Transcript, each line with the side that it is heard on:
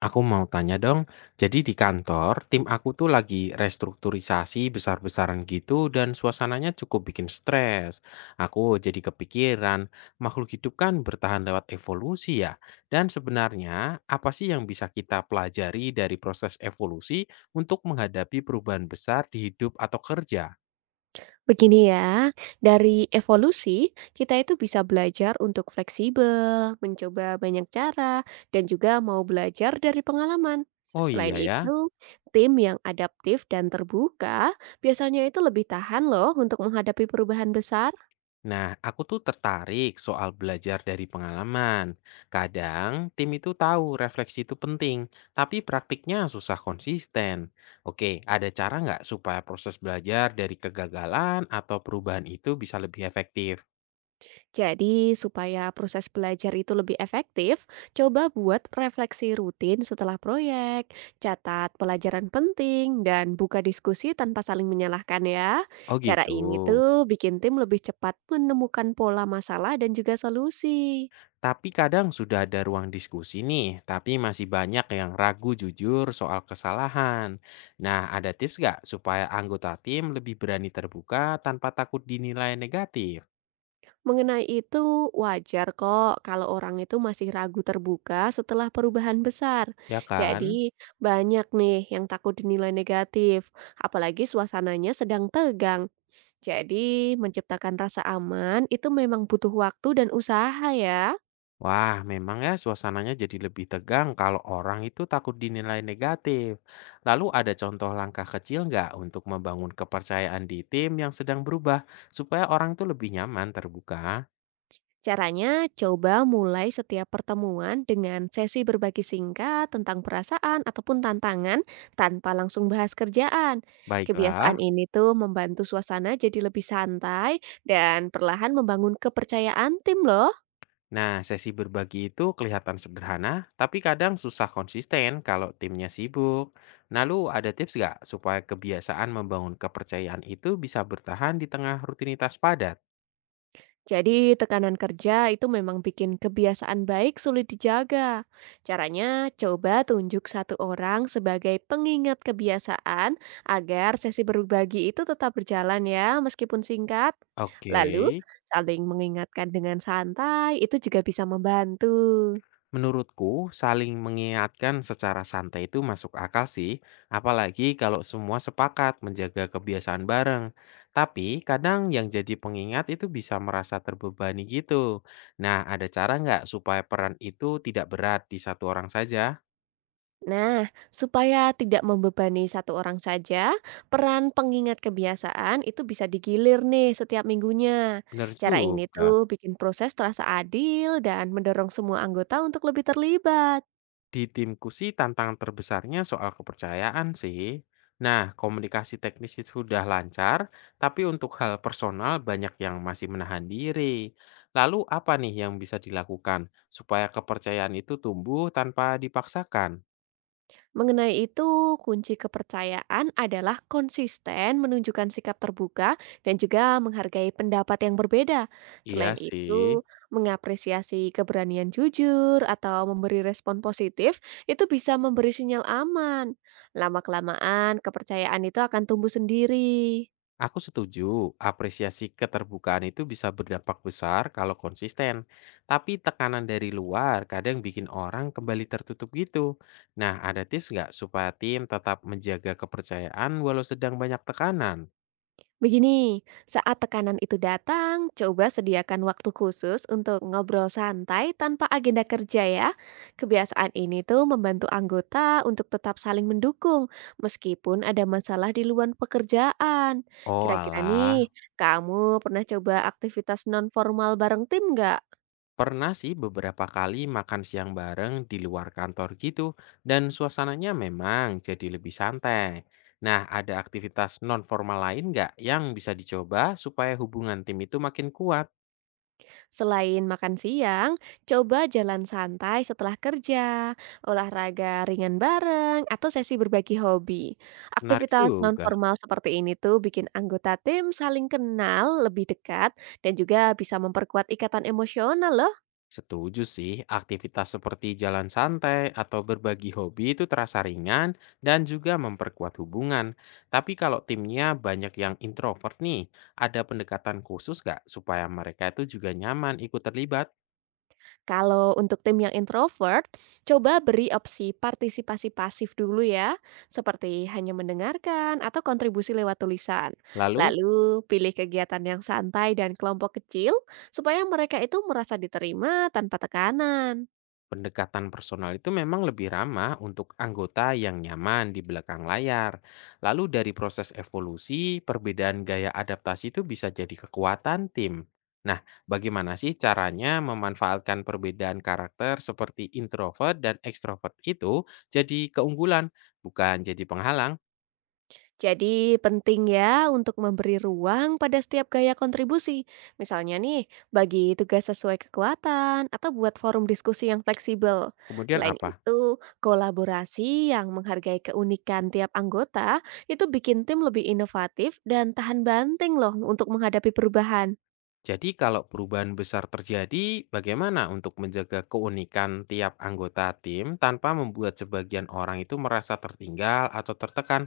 left: Aku mau tanya dong, jadi di kantor, tim aku tuh lagi restrukturisasi besar-besaran gitu dan suasananya cukup bikin stres. Aku jadi kepikiran, makhluk hidup kan bertahan lewat evolusi ya. Dan sebenarnya, apa sih yang bisa kita pelajari dari proses evolusi untuk menghadapi perubahan besar di hidup atau kerja?
right: Begini ya, dari evolusi kita itu bisa belajar untuk fleksibel, mencoba banyak cara, dan juga mau belajar dari pengalaman.
left: Oh
right: Selain
left: iya ya.
right: itu, tim yang adaptif dan terbuka biasanya itu lebih tahan loh untuk menghadapi perubahan besar.
left: Nah, aku tuh tertarik soal belajar dari pengalaman. Kadang tim itu tahu refleksi itu penting, tapi praktiknya susah konsisten. Oke, ada cara nggak supaya proses belajar dari kegagalan atau perubahan itu bisa lebih efektif?
right: Jadi, supaya proses belajar itu lebih efektif, coba buat refleksi rutin setelah proyek, catat pelajaran penting, dan buka diskusi tanpa saling menyalahkan ya.
left: Oh
right: Cara
left: gitu.
right: ini tuh bikin tim lebih cepat menemukan pola masalah dan juga solusi.
left: Tapi kadang sudah ada ruang diskusi nih, tapi masih banyak yang ragu jujur soal kesalahan. Nah, ada tips nggak supaya anggota tim lebih berani terbuka tanpa takut dinilai negatif?
right: Mengenai itu, wajar kok kalau orang itu masih ragu terbuka setelah perubahan besar.
left: Ya kan?
right: Jadi, banyak nih yang takut dinilai negatif, apalagi suasananya sedang tegang. Jadi, menciptakan rasa aman itu memang butuh waktu dan usaha ya.
left: Wah, memang ya suasananya jadi lebih tegang kalau orang itu takut dinilai negatif. Lalu ada contoh langkah kecil nggak untuk membangun kepercayaan di tim yang sedang berubah supaya orang itu lebih nyaman terbuka?
right: Caranya, coba mulai setiap pertemuan dengan sesi berbagi singkat tentang perasaan ataupun tantangan tanpa langsung bahas kerjaan.
left: Baiklah.
right: Kebiasaan ini tuh membantu suasana jadi lebih santai dan perlahan membangun kepercayaan tim loh.
left: Nah, sesi berbagi itu kelihatan sederhana, tapi kadang susah konsisten kalau timnya sibuk. Lalu ada tips nggak supaya kebiasaan membangun kepercayaan itu bisa bertahan di tengah rutinitas padat?
right: Jadi tekanan kerja itu memang bikin kebiasaan baik sulit dijaga. Caranya coba tunjuk satu orang sebagai pengingat kebiasaan agar sesi berbagi itu tetap berjalan ya meskipun singkat.
left: Oke.
right: Lalu saling mengingatkan dengan santai itu juga bisa membantu.
left: Menurutku, saling mengingatkan secara santai itu masuk akal sih, apalagi kalau semua sepakat menjaga kebiasaan bareng. Tapi kadang yang jadi pengingat itu bisa merasa terbebani gitu. Nah, ada cara nggak supaya peran itu tidak berat di satu orang saja?
right: Nah, supaya tidak membebani satu orang saja, peran pengingat kebiasaan itu bisa digilir nih setiap minggunya.
left: Bener
right: Cara ini tuh
left: juga.
right: bikin proses terasa adil dan mendorong semua anggota untuk lebih terlibat.
left: Di timku sih tantangan terbesarnya soal kepercayaan sih. Nah, komunikasi teknis itu sudah lancar, tapi untuk hal personal banyak yang masih menahan diri. Lalu apa nih yang bisa dilakukan supaya kepercayaan itu tumbuh tanpa dipaksakan?
right: Mengenai itu, kunci kepercayaan adalah konsisten menunjukkan sikap terbuka dan juga menghargai pendapat yang berbeda.
left: Iya
right: Selain
left: sih.
right: itu, mengapresiasi keberanian jujur atau memberi respon positif itu bisa memberi sinyal aman. Lama-kelamaan, kepercayaan itu akan tumbuh sendiri.
left: Aku setuju, apresiasi keterbukaan itu bisa berdampak besar kalau konsisten. Tapi tekanan dari luar kadang bikin orang kembali tertutup gitu. Nah, ada tips nggak supaya tim tetap menjaga kepercayaan walau sedang banyak tekanan?
right: Begini, saat tekanan itu datang, coba sediakan waktu khusus untuk ngobrol santai tanpa agenda kerja ya. Kebiasaan ini tuh membantu anggota untuk tetap saling mendukung meskipun ada masalah di luar pekerjaan.
left: Oh
right: Kira-kira nih,
left: alah,
right: kamu pernah coba aktivitas non formal bareng tim nggak?
left: pernah sih beberapa kali makan siang bareng di luar kantor gitu. Dan suasananya memang jadi lebih santai. Nah, ada aktivitas non-formal lain nggak yang bisa dicoba supaya hubungan tim itu makin kuat?
right: Selain makan siang, coba jalan santai setelah kerja, olahraga ringan bareng, atau sesi berbagi hobi.
left: Menarik
right: Aktivitas
left: juga.
right: nonformal seperti ini tuh bikin anggota tim saling kenal lebih dekat dan juga bisa memperkuat ikatan emosional loh.
left: Setuju sih, aktivitas seperti jalan santai atau berbagi hobi itu terasa ringan dan juga memperkuat hubungan. Tapi kalau timnya banyak yang introvert nih, ada pendekatan khusus nggak supaya mereka itu juga nyaman ikut terlibat?
right: Kalau untuk tim yang introvert, coba beri opsi partisipasi pasif dulu ya, seperti hanya mendengarkan atau kontribusi lewat tulisan.
left: Lalu?
right: Lalu pilih kegiatan yang santai dan kelompok kecil supaya mereka itu merasa diterima tanpa tekanan.
left: Pendekatan personal itu memang lebih ramah untuk anggota yang nyaman di belakang layar. Lalu dari proses evolusi, perbedaan gaya adaptasi itu bisa jadi kekuatan tim. Nah, bagaimana sih caranya memanfaatkan perbedaan karakter seperti introvert dan ekstrovert itu jadi keunggulan, bukan jadi penghalang?
right: Jadi penting ya untuk memberi ruang pada setiap gaya kontribusi. Misalnya nih, bagi tugas sesuai kekuatan atau buat forum diskusi yang fleksibel.
left: Kemudian
right: Selain
left: apa?
right: itu, kolaborasi yang menghargai keunikan tiap anggota itu bikin tim lebih inovatif dan tahan banting loh untuk menghadapi perubahan.
left: Jadi kalau perubahan besar terjadi, bagaimana untuk menjaga keunikan tiap anggota tim tanpa membuat sebagian orang itu merasa tertinggal atau tertekan?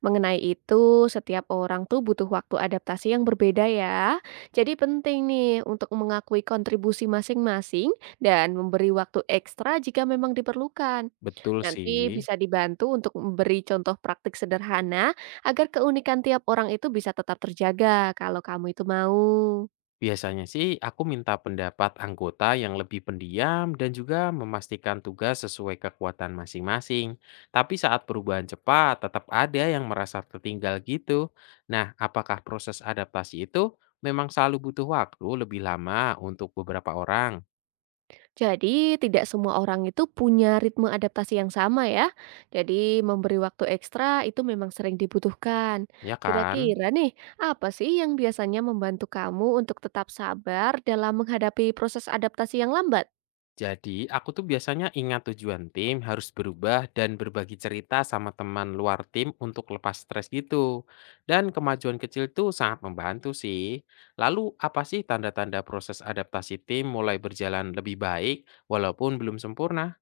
right: Mengenai itu, setiap orang tuh butuh waktu adaptasi yang berbeda ya. Jadi penting nih untuk mengakui kontribusi masing-masing dan memberi waktu ekstra jika memang diperlukan.
left: Betul sih.
right: Nanti bisa dibantu untuk memberi contoh praktik sederhana agar keunikan tiap orang itu bisa tetap terjaga kalau kamu itu mau.
left: Biasanya sih aku minta pendapat anggota yang lebih pendiam dan juga memastikan tugas sesuai kekuatan masing-masing. Tapi saat perubahan cepat, tetap ada yang merasa tertinggal gitu. Nah, apakah proses adaptasi itu memang selalu butuh waktu lebih lama untuk beberapa orang?
right: Jadi, tidak semua orang itu punya ritme adaptasi yang sama ya. Jadi, memberi waktu ekstra itu memang sering dibutuhkan.
left: Ya kan?
right: Kira-kira nih, apa sih yang biasanya membantu kamu untuk tetap sabar dalam menghadapi proses adaptasi yang lambat?
left: Jadi, aku tuh biasanya ingat tujuan tim harus berubah dan berbagi cerita sama teman luar tim untuk lepas stres gitu. Dan kemajuan kecil tuh sangat membantu sih. Lalu, apa sih tanda-tanda proses adaptasi tim mulai berjalan lebih baik walaupun belum sempurna?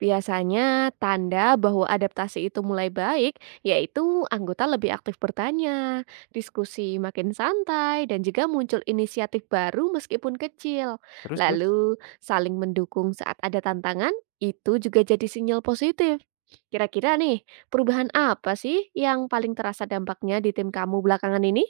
right: Biasanya tanda bahwa adaptasi itu mulai baik, yaitu anggota lebih aktif bertanya, diskusi makin santai, dan juga muncul inisiatif baru meskipun kecil.
left: Terus-terus?
right: Lalu, saling mendukung saat ada tantangan, itu juga jadi sinyal positif. Kira-kira nih, perubahan apa sih yang paling terasa dampaknya di tim kamu belakangan ini?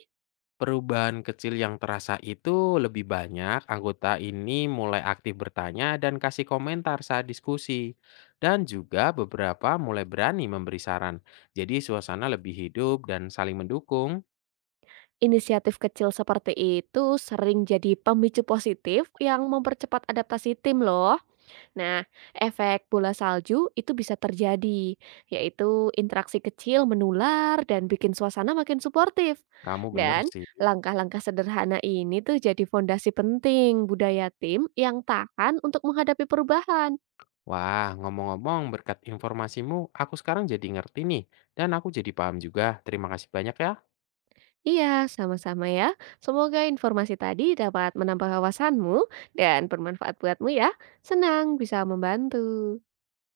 left: Perubahan kecil yang terasa itu lebih banyak anggota ini mulai aktif bertanya dan kasih komentar saat diskusi. Dan juga beberapa mulai berani memberi saran. Jadi suasana lebih hidup dan saling mendukung.
right: Inisiatif kecil seperti itu sering jadi pemicu positif yang mempercepat adaptasi tim loh. Nah, efek bola salju itu bisa terjadi, yaitu interaksi kecil menular dan bikin suasana makin suportif.
left: Kamu bener
right: Dan
left: sih.
right: langkah-langkah sederhana ini tuh jadi fondasi penting budaya tim yang tahan untuk menghadapi perubahan.
left: Wah, ngomong-ngomong berkat informasimu, aku sekarang jadi ngerti nih. Dan aku jadi paham juga. Terima kasih banyak ya.
right: Iya, sama-sama ya. Semoga informasi tadi dapat menambah wawasanmu dan bermanfaat buatmu ya. Senang bisa membantu.